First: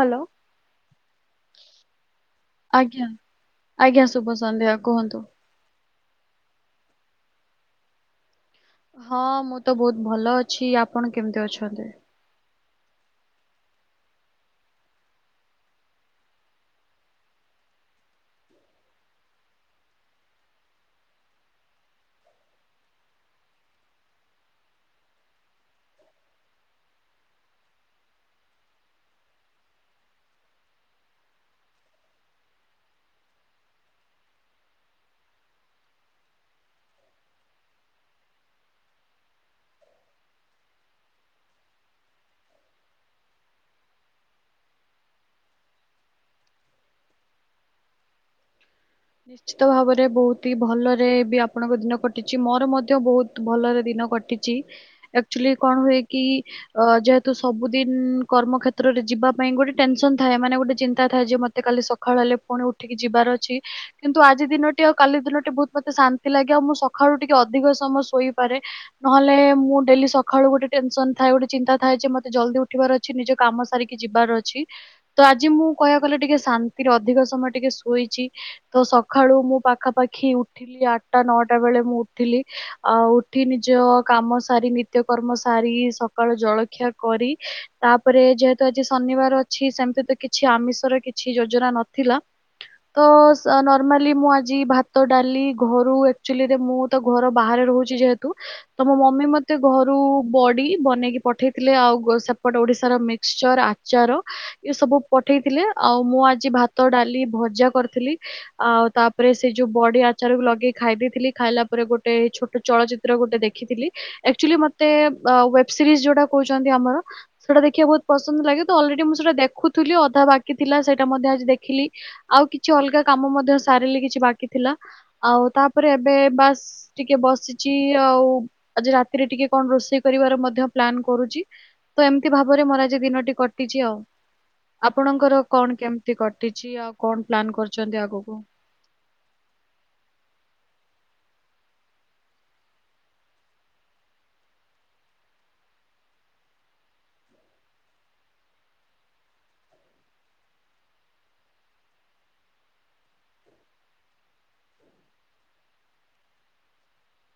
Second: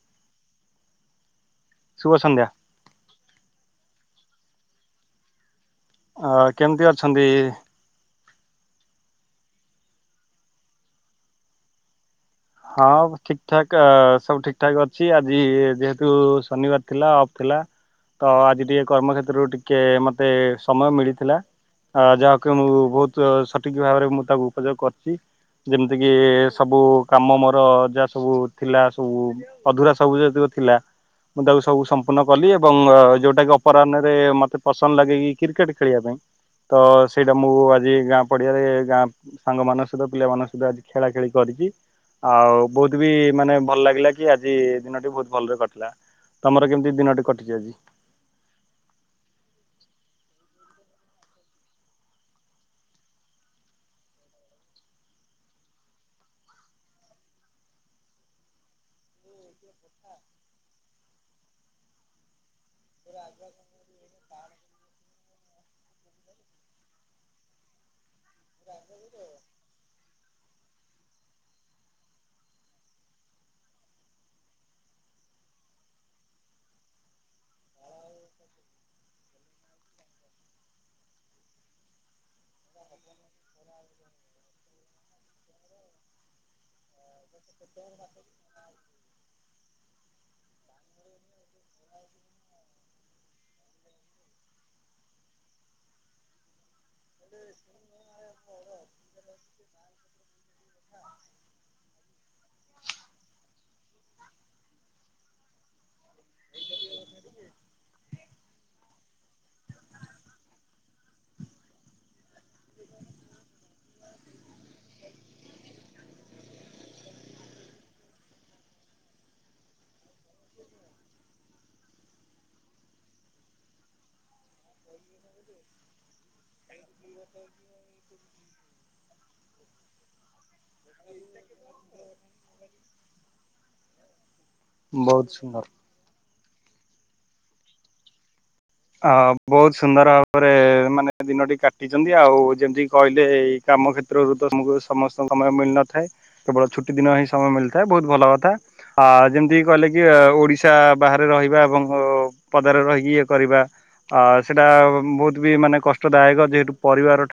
Hello ଶୁଭ ସନ୍ଧ୍ୟା। ଆଜ୍ଞା ଶୁଭ ସନ୍ଧ୍ୟା କୁହନ୍ତୁ? ଅ କେମିତି ଅଛନ୍ତି? ହଁ ମୁଁ ତ ବହୁତ ଭଲ ଅଛି ଆପଣ କେମିତି ଅଛନ୍ତି? ହଁ ଠିକ ଠାକ୍ ସବୁ ଠିକ ଠାକ୍ ଅଛି ଆଜି ଯେହେତୁ ଶନିବାର ଥିଲା ଅଫ୍ ଥିଲା। ତ ଆଜି ଟିକେ କର୍ମକ୍ଷତ୍ରରୁ ଟିକେ ମତେ ସମୟ ମିଳିଥିଲା। ଅ ଯାହାକି ମୁଁ ବହୁତ ସଠିକ୍ ଭାବରେ ମୁଁ ତାକୁ ଉପଯୋଗ କରିଛି। ଯେମିତି କିି ସବୁ କାମ ମୋର ଯାହା ସବୁ ଥିଲା ସବୁ ଅଧୁରା ସବୁ ଯେତିକ ଥିଲା ମୁଁ ତାକୁ ସବୁ ସମ୍ପୂର୍ଣ୍ଣ କଲି ଏବଂ ଯୋଉଟା କି ଅପରାହ୍ନରେ ମତେ ପସନ୍ଦ ଲାଗେ କିି କ୍ରିକେଟ୍ ଖେଳିବା ପାଇଁ ତ ସେଇଟା ମୁଁ ଆଜି ଗାଁ ପଡିଆାରେ ଗାଁ ସାଙ୍ଗମାନଙ୍କ ସହିତ ପିଲାମାନଙ୍କ ସହିତ ଆଜି ଖେଳା ଖେଳି କରିି ଆଉ ବହୁତ ବି ମାନେ ଭଲ ଲାଗିଲା କି ଆଜି ଦିନଟି ବହୁତ ଭଲରେ କଟିଲା। ତମର କେମିତି ଦିନଟି କଟିଛି ଆଜି? ନିଶ୍ଚିତ ଭାବରେ ବହୁତ ହି ଭଲରେ ବି ଆପଣଙ୍କ ଦିନ କଟିଛି ମୋର ମଧ୍ୟ ବହୁତ ଭଲରେ ଦିନ କଣ ହୁଏ କି ଯେହେତୁ ସବୁଦିନ କର୍ମ କ୍ଷେତ୍ରରେ ଯିବା ପାଇଁ ଗୋଟେ ଟେନସନ ଥାଏ ମାନେ ଗୋଟେ ଚିନ୍ତା ଥାଏ ଯେ ମତେ କାଲି ସକାଳ ହେଲେ ପୁଣି ଉଠିକି ଯିବାର ଅଛି କିନ୍ତୁ ଆଜି ଦିନଟି ଆଉ କାଲି ଦିନଟି ବହୁତ ମତେ ଶାନ୍ତି ଲାଗେ ଆଉ ମୁଁ ସକାଳୁ ଟିକେ ଅଧିକ ସମୟ ଶୋଇ ପା ପାରେ ନହେଲେ ମୁଁ ଡେଲି ସକାଳୁ ଗୋଟେ ଟେନସନ୍ ଥାଏ ଗୋଟେ ଚିନ୍ତା ଥାଏ ଯେ ମତେ ଜଲ୍ଦି ଉଠିବାର ଅଛି ନିଜ କାମ ସାରିକି ଯିବାର ଅଛି ତ ଆଜି ମୁଁ କହିବାକୁ ଗଲେ ଟିକେ ଶାନ୍ତିରେ ଅଧିକ ସମୟ ଟିକେ ଶୋଇଛି ତ ସକାଳୁ ମୁଁ ପାଖାପାଖି ଉଠିଲି ଆଟ୍ଟା ନଅଟା ବେଳେ ମୁଁ ଉଠିଲି। ଆ ଉଠି ନିଜ କାମ ସାରି ନିତ୍ୟକର୍ମ ସାରି ସକାଳ ଜଳଖି ଖିଆ କରି ତାପରେ ଯେହେତୁ ଆଜି ଶନିବାର ଅଛି ସେମିତି ତ କିଛି କିଛି ଆମିଷର କିଛି ଯୋଜନା ନଥିଲା ତ ମାମାଲି ମୁଁ ଆଜି ଭାତ ଡାଲି ଘରୁ ଏକ୍ଚୁୁଲି ରେ ମୁଁ ଘର ବାହାରେ ରହୁଛି ଯେହେତୁ ତ ମମି ମତେ ଘରୁ ବଡି ବନେଇକି ପଠେଇଥିଲେ ଆଉ ଆଉ- ଗୋ- ସେପଟ ଓଡ଼ିଶାର ମିକ୍ସଚର ଆଚାର ଏସବୁ ପଠେଇଥିଲେ ଆଉ ମୁଁ ଆଜି ଭାତ ଅ ଡାଲି ଭଜା କରିଥିଲି। ଆଉ ତାପରେ ସେ ଯୋଉ ବଡି ଆଚାରକୁ ଲଗେଇ ଖାଇ ଦେଇେଇଥିଲି ଖାଇଲା ପରେ ଗୋଟେ ଛୋଟ ଚଳଚିତ୍ର ଗୋଟେ ଦେଖି ଥିଲି ଆଚୁଆଲି ମୋତେ ୱେବ୍ ସିରିଜି ଯୋଉଟା କହୁଛନ୍ତି ଆମର ସେଟା ଦେଖିବାକୁ ବହୁତ ପସନ୍ଦ ଲାଗ ଅଲରେଡି ମୁଁ ସେଇଟା ଦେଖୁଥିଲି ଅଧା ବାକି ଥିଲା ସେଇଟା ମଧ୍ୟ ଆଜି ଦେଖିଲି ଆଉ କିଛି ଅଲଗା କାମ ମଧ୍ୟ ସାରିଲି କିଛି ବାକି ଥିଲା। ଆଉ ତାପରେ ଏବେ ବାସ୍ ଟିକେ ବସିଛି ଆଉ ଆଜି ରାତିରେ ଟିକେ କଣ ରୋଷେଇ କରିବାର ମଧ୍ୟ ପ୍ଲନ୍ କରୁଛି ତ ଏମିତି ଭାବରେ ମୋର ଆଜି ଦିନଟି କଟିଛି ଆଉ। ବହୁତ ଆପଣଙ୍କର ସୁନ୍ଦର। କଣ କେମିତି କଟିଛି ଆଉ କଣ ପ୍ଲାନ୍ କରଛନ୍ତି ଆଗକୁ ହ ବହୁତ ସୁନ୍ଦର ଭାବରେ ମାନେ ଦିନଟି କାଟିଛନ୍ତି ଆଉ ଯେମିତି କହିଲେ ଏଇ କାମ କ୍ଷେତ୍ରରୁ ତମକୁ ସମସ୍ତଙ୍କୁ ସମୟ ମିଳିନଥାଏ କେବଳ ଛୁଟି ଦିନ ହିଁ ସମୟ ମିଳିଥାଏ ବହୁତ ଭଲ କଥା। ଆ ଯେମିତି କହିଲେ କି ଓଡିଶା ବାହାରେ ରହିବା ଏବଂ ପଦାରେ ରହିକି ଇଏ କରିବା। ଆ ସେଇଟା ବହୁତୁ ବି ମାନେ କଷ୍ଟଦାୟକ ଯେହେତୁ ପରିବାର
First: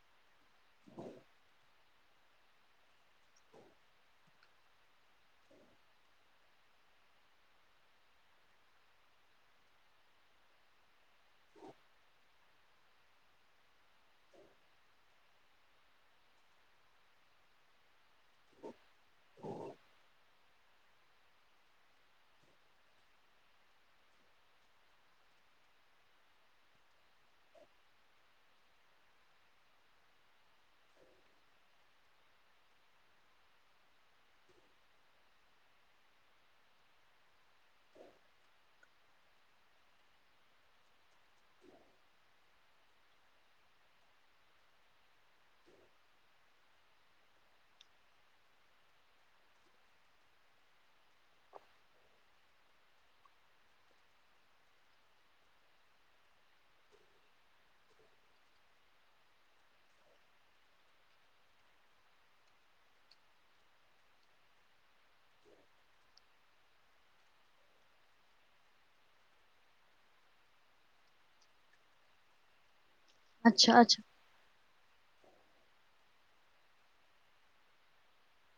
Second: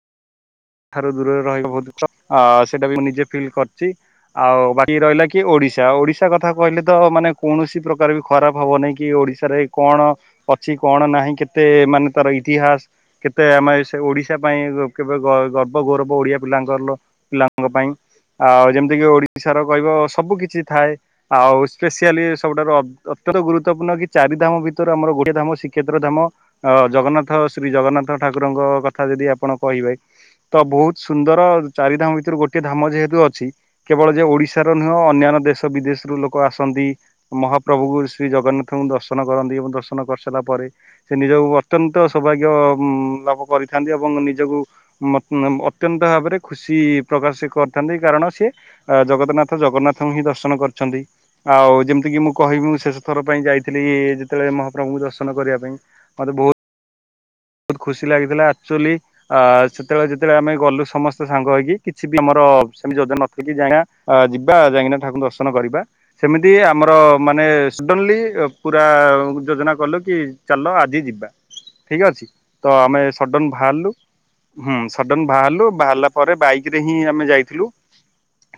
ଠାରୁ ଦୂରରେ ରହିବ ବହୁତ ସେଟା ବି ମୁଁ ନିଜେ ଫିଲ୍ କରିଛି। ଆଉ ବାକି ରହିଲା କି ଓଡିଶା ଓଡିଶା କଥା କହିଲେ ତ ମାନେ କୌଣସି ପ୍ରକାର ବି ଖରାପ ହବନାଇଁ କି ଓଡିଶାରେ କଣ ଅଛି କଣ ନାହିଁ କେତେ ମାନେ ତର ଇତିହାସ କେତେ ଆମେ ଓଡିଶା ପାଇଁ କେବେ ଗର୍ବ ଗୌରବ ଓଡିଆ ପିଲାଙ୍କର ପିଲାଙ୍କ ପାଇଁ ଆଉ ଯେମିତିକି ଓଡିଶାର କହିବ ସବୁ କିଛି ଥାଏ ଆଉ ସ୍ପେସିଆଲି ସବୁଠାରୁ ଅତ୍ୟନ୍ତ ଗୁରୁତ୍ୱପୂର୍ଣ୍ଣ କି ଚାରି ଧାମ ଭିତରେ ଆମର ଗୋଟଏ ଧାମ ଶ୍ରୀକ୍ଷେତ୍ର ଧାମ ଅ ଜଗନ୍ନାଥ ଶ୍ରୀ ଜଗନ୍ନାଥ ଠାକୁରଙ୍କ କଥା ଯଦି ଆପଣ କହିବେ ତ ବହୁତ ସୁନ୍ଦର ଚାରି ଧାମ ଭିତରୁ ଗୋଟିଏ ଧାମ ଯେହେତୁ ଅଛି କେବଳ ଯେ ଓଡିଶାର ନୁହଁ ଅନ୍ୟାନ୍ୟ ଦେଶ ବିଦେଶରୁୁ ଲୋକ ଆସନ୍ତି ମହାପ୍ରଭୁ ଶ୍ରୀ ଜଗନ୍ନାଥଙ୍କୁ ଦର୍ଶନ କରନ୍ତି ଏବଂ ଦର୍ଶନ କରିସାରିଲା ପରେ ପରେ ସେ ନିଜକୁ ଅତ୍ୟନ୍ତ ସୌଭାଗ୍ୟ ଲାଭ କରିଥାନ୍ତି ଏବଂ ନିଜକୁ ଅତ୍ୟନ୍ତ ଭାବରେ ଖୁସି ପ୍ରକାଶ କରିଥାନ୍ତି କାରଣ ସିଏ ଜଗତନାଥ ଜଗନ୍ନାଥଙ୍କ ହି ଦର୍ଶନ କରୁଛନ୍ତି। ଆଉ ଯେମିତି କିି ମୁଁ କହିବି ମୁଁ ଶେଷ ଥର ପାଇଁ ଯାଇଥିଲି ଯେତେବେଳେ ମହାପ୍ରଭୁଙ୍କୁ ଦର୍ଶନ କରିବା ପାଇଁ ମତେ ବହୁତ ବହୁତ ଖୁସି ଲାଗିଥିଲା ଆକ୍ଚୁଆଲି ସେତେବେଳେ ଯେତେବେଳେ ଆମେ ଗଲୁ ସମସ୍ତେ ସାଙ୍ଗ ହେଇକି କିଛି ବି ଆମର ସେମିତି ଯୋଜନାଥି ଯାଇା ଯିବା ଯାଇକିନା ଠାକୁଙ୍କୁ ଦର୍ଶନ କରିବା ସେମିତି ଆମର ମାନେ ମାନେ ସଡ଼ନଲି ପୁରା ଯୋଜନା କଲୁ କି ଚାଲ ଆଜି ଯିବା ଠିକ ଅଛି। ତ ଆମେ ସଡନ ଆଚ୍ଛା ବାହାରିଲୁ ଆଚ୍ଛା ହୁଁ। ସଡନ ବାହାରିଲୁ ବାହାରିଲା ପରେ ବାଇକି ରେ ହିଁ ଆମେ ଯାଇଥିଲୁ।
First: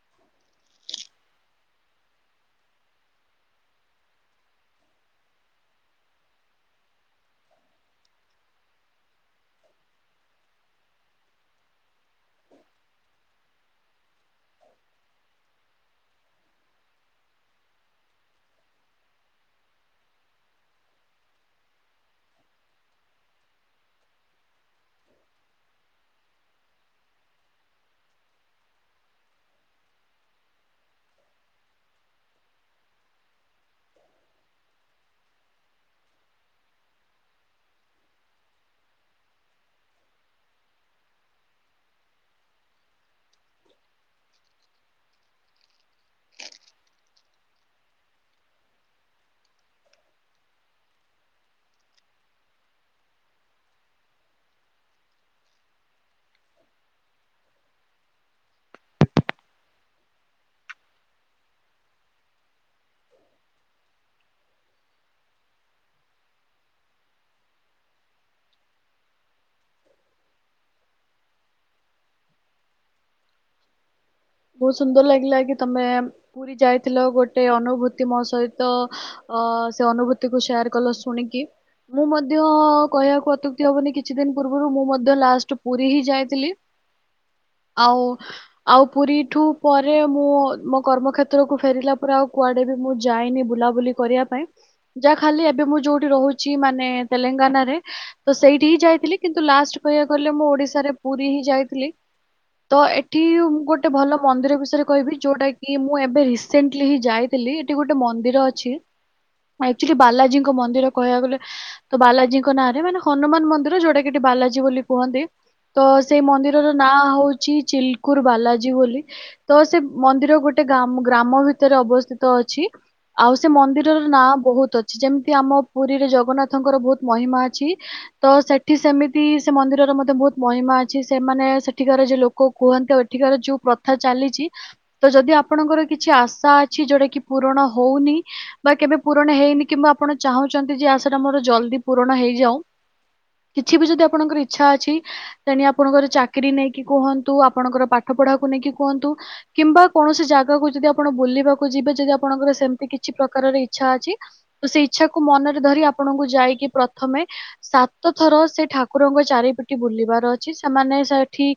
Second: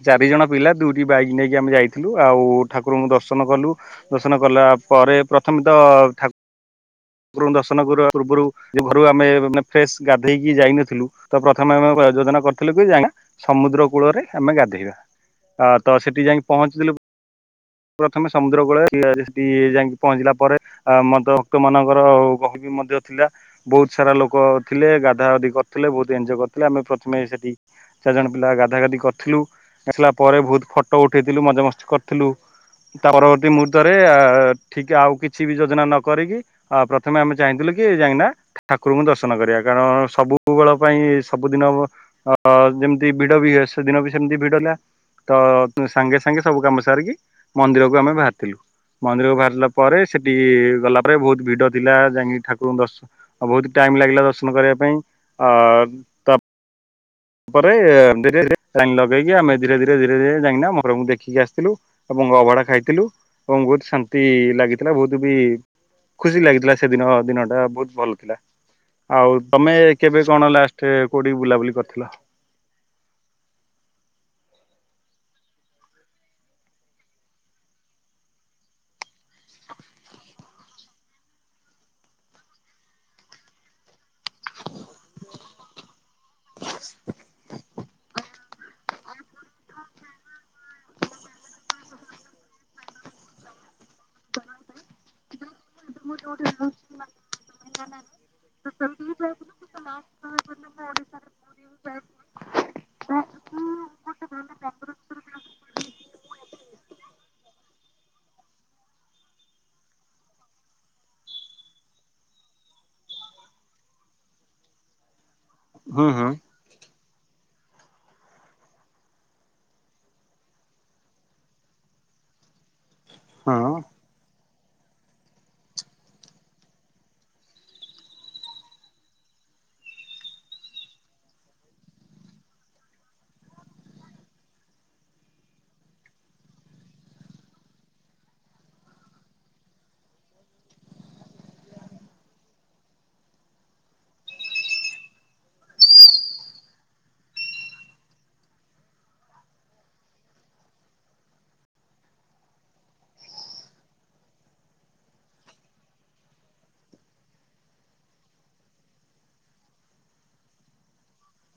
ଚାରି ଜଣ ପିଲା ଦୁଇଟି ବାଇକ ନେଇକି ଆମେ ଯାଇଥିଲୁ ଆଉ ଠାକୁରଙ୍କୁ ଦର୍ଶନ କଲୁ ଦର୍ଶନ କଲା ତାପରେ ପ୍ରଥମେ ତ ଠାକୁ ରଙ୍କୁ ଦର୍ଶନ କରିବା ପୂର୍ବରୁ ଘରୁ ଆମେ ମାନେ ଫ୍ରେଶ ଗାଧେଇକି ଯାଇନଥିଲୁ ତ ପ୍ରଥମେ ଆମେ ଯୋଜନା କରିଥିଲୁ କି ଯେ ଯାଇକିନ ସମୁଦ୍ର କୂଳରେ ଆମେ ଗାଧେଇବା। ଆ ତ ସେଠି ଯାଇକି ପହଞ୍ଚିଥିଲୁ। ପ୍ରଥମେ ସମୁଦ୍ର କୂଳରେ ସେଠି ଯାଇକି ପହଞ୍ଚିଲା ପରେ ମଦ ଭକ୍ତ ମାନଙ୍କ ର ଗହଳି ମଧ୍ୟ ଥିଲା ବହୁତ ସାରା ଲୋକ ଥିଲେ ଗାଧା ଗଧି କରିଥିଲେ ବହୁତ ଏନଜୟ କରିଥିଲେ ଆମେ ପ୍ରଥମେ ସେଠି ଚାରିଜଣ ପିଲା ଗାଧା ଗାଧି କରିଥିଲୁ ଆସିଲା ପରେ ବହୁତ ଫଟୋ ଉଠେଇଥିଲୁ ମଜ ମସ୍ କରିଥିଲୁ ତା ପରବର୍ତ୍ତୀ ମୁହୂର୍ତ୍ତରେ ଠିକ ଆଉ କିଛି ବି ଯୋଜନା ନ କରିକି। ଆ ପ୍ରଥମେ ଆମେ ଚାହିଁଥିଲୁ କି ଯାଇକିନା ଠାକୁରଙ୍କୁ ଦର୍ଶନ କରିବା କାରଣ ସବୁବେଳ ପାଇଁ ସବୁଦିନ [inaudible] ଯେମିତି ଭିଡ ବି ହୁଏ ସେଦିନ ବି ସେମିତି ଭିଡ ହେଲା। ତ ସାଙ୍ଗେ ସାଙ୍ଗେ ସବୁ କାମ ସାରିକି ମନ୍ଦିରକୁ ଆମେ ବାହାରିଥିଲୁ। ମନ୍ଦିରକୁ ବାହାରିଲା ପରେ ସେଠି ଗଲା ପରେ ବହୁତ ଭିଡ଼ ଥିଲା ଯାଇକି ଠାକୁରଙ୍କୁ ଦର୍ଶନ ବହୁତ ଟାଇମ୍ ଲାଗିଲା ଦର୍ଶନ କରିବା ପାଇଁ ଆ ତ ତାପରେ ଧୀରେ ଧୀରେ ଲାଇନି ଲଗେଇକି ଆମେ ଧୀରେ ଧୀରେ ଧୀରେ ଧୀରେ ଯାଇକିନା ଦେଖିକି ଆସିଥିଲୁ। ଏବଂ ଅଭଢା ଖାଇଥିଲୁ ଏବଂ ବହୁତ ଶାନ୍ତି ଲାଗିଥିଲା ବହୁତ ବି ଖୁସି ଲାଗିଥିଲା ସେଦିନ ଦିନ ଟା ବହୁତୁ ଭଲ ଥିଲା। ଆଉ ତମେ କେବେ କଣ ଲାଷ୍ଟ କୋଉଠି ବୁଲାବୁଲି କରି ଥିଲା। ବହୁତୁ ସୁନ୍ଦର ଲାଗିଲା କି ତମେ ପୁରୀ ଯାଇଥିଲ ଗୋଟେ ଅନୁଭୂତି ମୋ ସହିତ ଓ ସେ ଅନୁଭୂତି କୁ ସେୟାର୍ କଲ ଶୁଣିକି। ମୁଁ ମଧ୍ୟ କହିବାକୁ ଅତ୍ୟୁକ୍ତି ହବନି କିଛି ଦିନ ପୂର୍ ବୁରୁ ମୁଁ ମଧ୍ୟ ଲାଷ୍ଟ ପୁରୀ ହିଁ ଯାଇଥିଲି। ଆଉ ଆଉ ପୁରୀଠୁ ପରେ ମୁଁ ମୋ କର୍ମକ୍ଷେତ୍ରକୁ ଫେରିଲା ପରେ ଆଉ କୁଆଡ଼େ ବି ମୁଁ ଯାଇନି ବୁଲାବୁଲି କରିବା ପାଇଁ। ଯାହା ଖାଲି ଏବେ ମୁଁ ଯୋଉଠି ରହୁଛି ମାନେ ତେଲେଙ୍ଗାନାରେ ତ ସେଇଠି ହିଁ ଯାଇ ଥିଲି, କିନ୍ତୁ ଲାଷ୍ଟ କହିବାକୁ ଗଲେ ମୁଁ ଓଡିଶାରେ ପୁରୀ ହିଁ ଯାଇଥିଲି। ତ ଏଠି ଗୋଟେ ଭଲ ମନ୍ଦିର ବିଷୟରେ କହିବି ଯୋଉଟା କି ମୁଁ ଏବେ ରିସେଣ୍ଟଲି ହିଁ ଯାଇଥିଲି। ଏଠି ଗୋଟେ ମ ମନ୍ଦିର ଅଛି। ହଁ ଏକ୍ଚୁଲି ବାଲାଜୀଙ୍କ ମନ୍ଦିର କହିବାକୁ ଗଲେ ତ ବାଲାଜୀଙ୍କ ନାଁରେ ମାନେ ହନୁମାନ ମନ୍ଦିର ଯୋଉଟା କି ବାଲାଜୀ ବୋଲି କୁହନ୍ତି। ତ ହୁଁ ସେଇ ହୁଁ ମନ୍ଦିରର ନାଁ ହଉଚି ଚିଲକୁରୁ ବାଲା ଜୀ ବୋଲି ତ ସେ ମନ୍ଦିର ଗୋଟେ ଗାମ ଗ୍ରାମ ଭିତରେ ଅବସ୍ଥିତ ଅଛି। ଆଉ ସେ ହଁ ମନ୍ଦିର ର ନାଁ ବହୁ ତ ଅଛି, ଯେମିତି ଆମ ପୁରୀରେ ଜଗନ୍ନାଥଙ୍କର ବହୁତ ମହିମା ଅଛି ତ ସେଠି ସେମିତି ସେ ମନ୍ ନ୍ଦିରର ମଧ୍ୟ ବହୁତ ମହିମା ଅଛି ସେମାନେ ସେଠିକାର ଯୋ ଲୋକ କୁହନ୍ତି ଆଉ ଏଠିକାର ଯୋଉ ପ୍ରଥା ଚାଲିଚି। ତ ଯଦି ଆପଣଙ୍କର କିଛି ଆଶା ଅଛି ଯୋଉଟା କି ପୂରଣ ହଉନି ବା କେବେ ପୂରଣ ହେଇନି କିମ୍ବା ଆପଣ ଚାହୁଁଚନ୍ତି ଯେ ଆଶାଟା ମୋର ଜଲଦି ପୂରଣ ହେଇଯାଉଁ। କିଛି ବି ଯଦି ଆପଣଙ୍କର ଇଚ୍ଛା ଅଛି ତେଣି ଆପଣଙ୍କର ଚାକିରି ନେଇକି କୁହନ୍ତୁ। ଆପଣଙ୍କର ପାଠ ପଢା ନେଇକି କୁହନ୍ତୁ। କିମ୍ବା କୌଣସି ଜାଗାକୁ ଯଦି ଆପଣ ବୁଲିବାକୁ ଯିବେ ଯଦି ଆପଣଙ୍କର ସେମିତି କିଛି ପ୍ରକାର ରର ଇଚ୍ଛା ଅଛି ତ ସେ ଇଚ୍ଛାକୁ ମନରେ ଧରି ଆପଣଙ୍କୁ ଯାଇକି ପ୍ରଥମେ ସାତ ଥର ତ ସେ ଠାକୁରଙ୍କ ଚାରିପିଟି ବୁଲିବାର ଅଛି ସେମାନେ ସେଠି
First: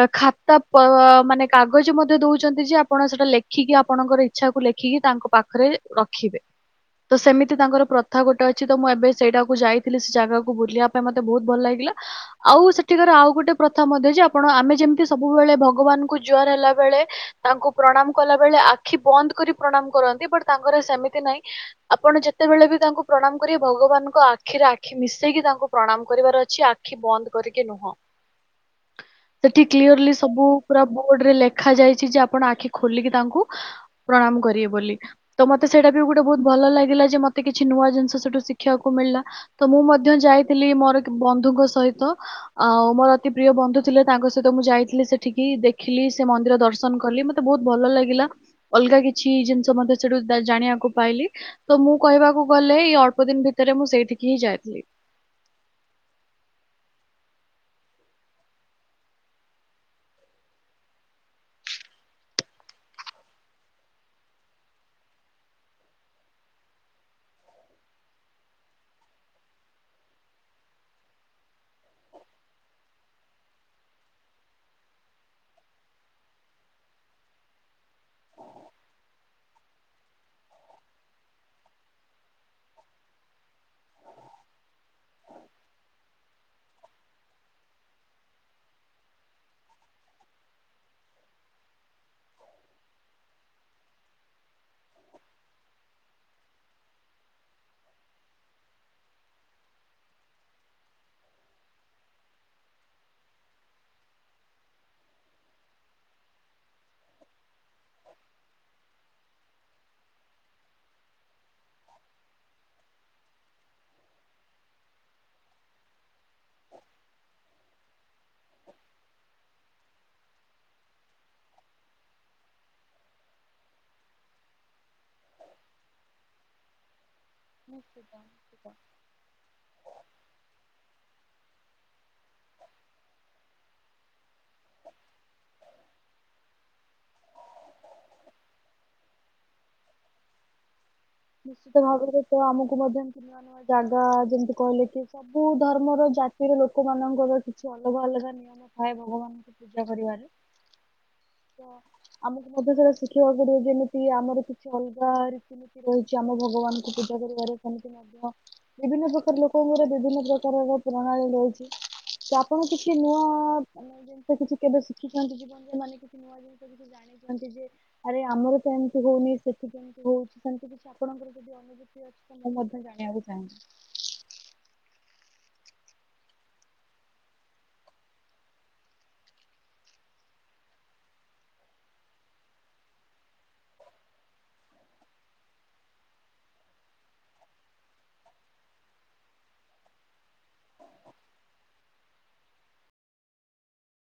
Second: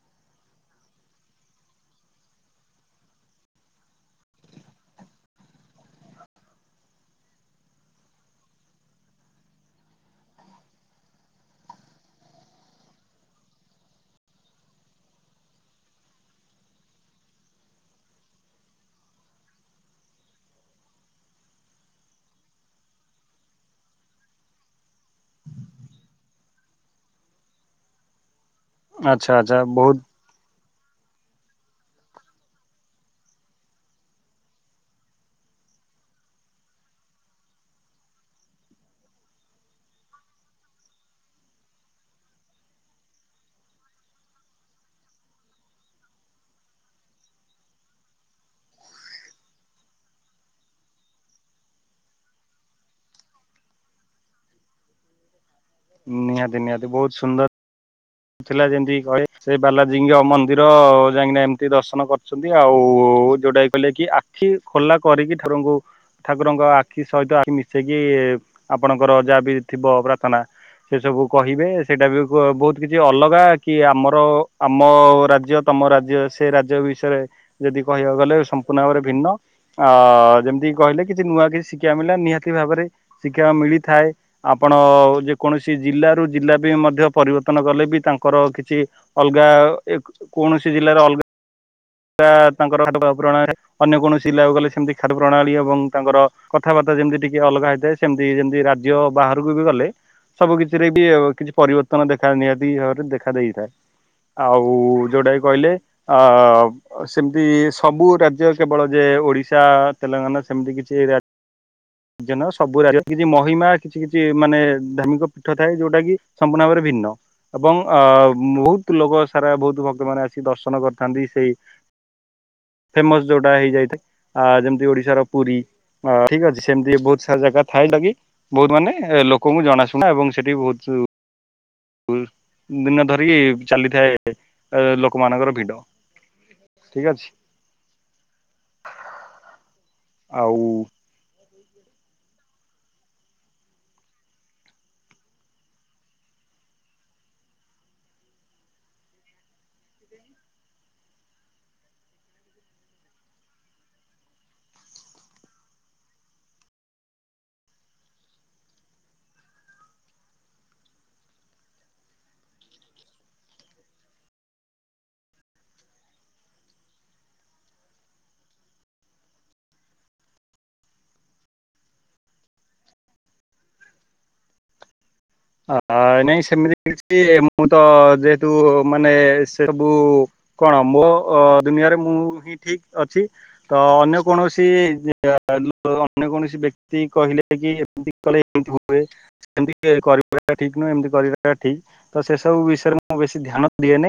ଏ ଖାତା ପ ମାନେ କାଗଜ ମଧ୍ୟ ଦଉଚନ୍ତି ଯେ ଆପଣ ସେଟା ଲେଖିକି ଆପଣଙ୍କର ଇଚ୍ଛାକୁ ଲେଖିକି ତାଙ୍କ ପାଖରେ ରଖି ଖିବେ। ତ ସେମିତି ତାଙ୍କର ପ୍ରଥା ଗୋଟେ ଅଛି ତ ମୁଁ ଏବେ ସେଇଟା କୁ ଯାଇଥିଲି ସେ ଜାଗାକୁ ବୁଲିବା ପାଇଁ ମୋତେ ବହୁତ ଭଲ ଲାଗେ। ଗିଲା, ଆଉ ସେଠିକାର ଆଉ ଗୋଟେ ପ୍ରଥା ମଧ୍ୟ ଯେ ଆପଣ ଆମେ ଯେମିତି ସବୁବେଳେ ଭଗବାନଙ୍କୁ ଜୁହାର ହେଲା ବେଳେ, ତାଙ୍କୁ ପ୍ରଣାମ କଲା ବଳେ ଆଖି ବନ୍ଦ କରି ପ୍ରଣାମ କରନ୍ତି ବଟ୍ ତାଙ୍କର ସେମିତି ନାଇଁ ଆପଣ ଯେତେବେଳେ ବି ତାଙ୍କୁ ପ୍ରଣାମ କରିବେ ଭଗବାନଙ୍କ ଆଖିରେ ଆଖି ମିଶେଇକି ତାଙ୍କୁ ପ୍ରଣାମ କରି ବାର ଆଖି ବନ୍ଦ କରିକି ନୁହଁ। ଆଚ୍ଛା ଆଚ୍ଛା ସେଠି ବହୁତ କ୍ଲିୟରଲି ସବୁ ବୋର୍ଡ ରେ ଲେଖା ଯାଇଛି ଯେ ଆପଣ ଆଖି ଖୋଲିକି ତାଙ୍କୁ ପ୍ରଣାମ କରିବେ ବୋଲି। ତ ମୋତେ ସେଇଟା [unintelligible] ଗୋଟେ ବହୁତ ଭଲ ଲାଗିଲା ଯେ ମତେ କିଛି ନୂଆ ଜିନିଷ ସେଠୁ ଶିଖିବାକୁ ମିଳିଲା। ତ ମୁଁ ମଧ୍ୟ ଯାଇଥିଲି ମୋ ମୋର ଏକ ବନ୍ଧୁଙ୍କ ସହିତ। ଆଉ ମୋର ଅତି ପ୍ରିୟ ବନ୍ଧୁ ଥିଲେ ତାଙ୍କ ସହିତ ମୁଁ ଯାଇଥିଲି ସେଠିକି। ଦେ ଖିଲି, ସେ ମନ୍ଦିର ଦର୍ଶନ କଲି। ମୋତେ ବହୁତ ଭଲ ଲାଗିଲା। ଅଲଗା କିଛି ଜିନିଷ ମଧ୍ୟ ସେଠୁ ଦା-ଜାଣିବା କୁ ପାଇଲି। ତ ମୁଁ କହିବାକୁ ଗଲେ ଏଇ ଅଳ୍ପ ଦିନ ଭିତରେ ମୁଁ ସେଇଠିକି ହିଁ ଯାଇଥିଲି। ନିହାତି ନିହାତି ବହୁତୁ ସୁନ୍ଦର ଥିଲା ଯେମିତି କହେ ସେ ବାଲାଜୀଙ୍କ ମନ୍ଦିର ଯାଇକିନା ଏମିତି ଦର୍ଶନ କରିଛନ୍ତି। ଆଉ ଓ ଯୋଉଟା କହିଲେ କି ଆଖି ଖୋଲା କରିକି ଠାକୁରଙ୍କୁ ଠାକୁରଙ୍କ ଆଖି ସହିତ ଆଖି ମିଶେଇକି ଆପଣଙ୍କର ଯାହା ବି ଥିବ ପ୍ରାର୍ଥନା ସେ ସବୁ କହିବେ। ସେଇଟା ବି କୋ ବହୁତ କିଛି ଅଲଗା କି ଆମର ଆମ ରାଜ୍ୟ ତମ ରାଜ୍ୟ ସେ ରାଜ୍ୟ ବିଷୟରେ ଯଦି କହିବାକୁ ଗଲେ ସମ୍ପୂର୍ଣ୍ଣ ଭାବରେ ଭିନ୍ନ ଅ ଯେମିତି କହିଲେ କିଛି ନୂଆ କିଛି ଶିକ୍ଷା ମିଳିଲା ନିହାତି ଭାବରେ ଶିକ୍ଷା ମିଳିଥାଏ ଆପଣ ଯେ କୌଣସି ଜିଲ୍ଲାରୁ ଜିଲ୍ଲା ବି ମଧ୍ୟ ପରିବର୍ତ୍ତନ କଲେ ବି ତାଙ୍କର କିଛି ଅଲଗା କୌଣସି ଜିଲ୍ଲାରେ ଅଲଗା ତାଙ୍କର [unintelligible] ଖ ପ୍ରଣାଳୀ ଅନ୍ୟ କୌଣସି ଜିଲ୍ଲା କୁ ଗଲେ ସେମିତି ଖାଦ୍ୟ ପ୍ରଣାଳୀ ଏବଂ ତାଙ୍କର କଥାବାର୍ତ୍ତା ଯେମିତି ଟିକେ ଅଲଗା ହେଇଥାଏ ସେମିତି ଯେମିତି ରାଜ୍ୟ ବାହାରକୁ ବି ଗଲେ ସବୁ କିଛିରେ ବି କିଛି ପରିବର୍ତ୍ତନ ଦେଖା ନିହାତି ଭାବରେ ଦେଖା ଦେଇଥାଏ। ଆଉ ଯୋଉଟା କି କହିଲେ ଅ ସେମିତି ସବୁ ରାଜ୍ୟ କେବଳ ଯେ ଓଡ଼ିଶା ତେଲେଙ୍ଗାନା ସେମିତି କିଛି ରା [unintelligible] ଭିନ୍ନ ଏବଂ ଅ ବହୁତ ଲୋକ ସାରା ବହୁତ ଭକ୍ତମାନେ ଆସିକି ଦର୍ଶନ କରିଥାନ୍ତି ସେଇ [inaudible] ଫେମସ ଯୋଉଟା ହେଇଯାଇଥାଏ ଆ ଯେମିତି ଓଡିଶାର ପୁରୀ ଅ ଠିକ ଅଛି ସେମିତି ବହୁତ ସ ଜାଗା ଥାଏ ନିଶ୍ଚିତ ଲାଗି ନିଶ୍ଚିତ ବହୁତ ମାନେ ଲୋକଙ୍କୁ ଜଣାଶୁଣା ଏବଂ ସେଠି ବହୁତ ବହୁ ଦିନ ଧରିକି ଚାଲିଥାଏ ଲୋକମାନଙ୍କର ଭିଡ ଠିକ ଅଛି ଆଉ ନିଶ୍ଚିତ ଭାବରେ ତ ଆମକୁ ମଧ୍ୟ ନୂଆ ନୂଆ ଜାଗା ଯେମିତି କହିଲେ କି ସବୁ ଧର୍ମର ଯାଟ ସ୍ତ୍ରୀ ଲୋକମାନଙ୍କର କିଛି ଅଲଗା ଅଲଗା ନିୟମ ଥାଏ ଭଗବାନଙ୍କୁ ପୂଜା କରିବାରେ [inaudible] ତ ଆମକୁ ମଧ୍ୟ ସେଗୁରା ଶିଖିବାକୁ ପଡିବ ଯେମିତି ଆମର କିଛି ଅଲଗା ରୀତି ନିତି ରହିଛି ଆମ ଭଗବାନଙ୍କୁ ପୂଜା କରିବାରେ ସେମିତି ମଧ୍ୟ ବିଭିନ୍ନ ପ୍ରକାର ଲୋକଙ୍କର ବିଭିନ୍ନ ପ୍ରକାର ପ୍ରଣାଳୀ ରହିଛି ତ ଆପଣ କିଛି ନୂଆ ମନେ ଜିନିଷ କିଛି କେବେ ଶିଖିଛନ୍ତି ଜୀବନରେ ମାନେ କିଛି ନୂଆ ଜିନିଷ କିଛି ଜାଣି [unintelligible] ଆରେ ଆମର ତ ଏମିତି ହଉନି ସେଠି କେମିତି ହଉଛି ସେମିତି କିଛି ଆପଣଙ୍କର ଯଦି ଅନୁଭୂତି ଅଛି ତ ଆମେ ମଧ୍ୟ ଜାଣିବାକୁ ଚାହିବୁ ଆ ନାଇଁ ସେମିତି କିଛି ମୁଁ ତ ଯେହେତୁ ମାନେ ସେ ସବୁ କଣ ମୋ ଅ ଦୁନିଆରେ ମୁଁ ହିଁ ଠିକ ଅଛି ତ ଅନ୍ୟ କୌଣସି [unintelligible] [unintelligible] କରିବା ଠିକ୍ ନୁହେଁ ଏମତି କରିବାଟା ଠିକ ତ ସେସବୁ ବିଷୟରେ ମୁଁ ବେଶୀ ଧ୍ୟାନ ଦିଏ ନାହିଁ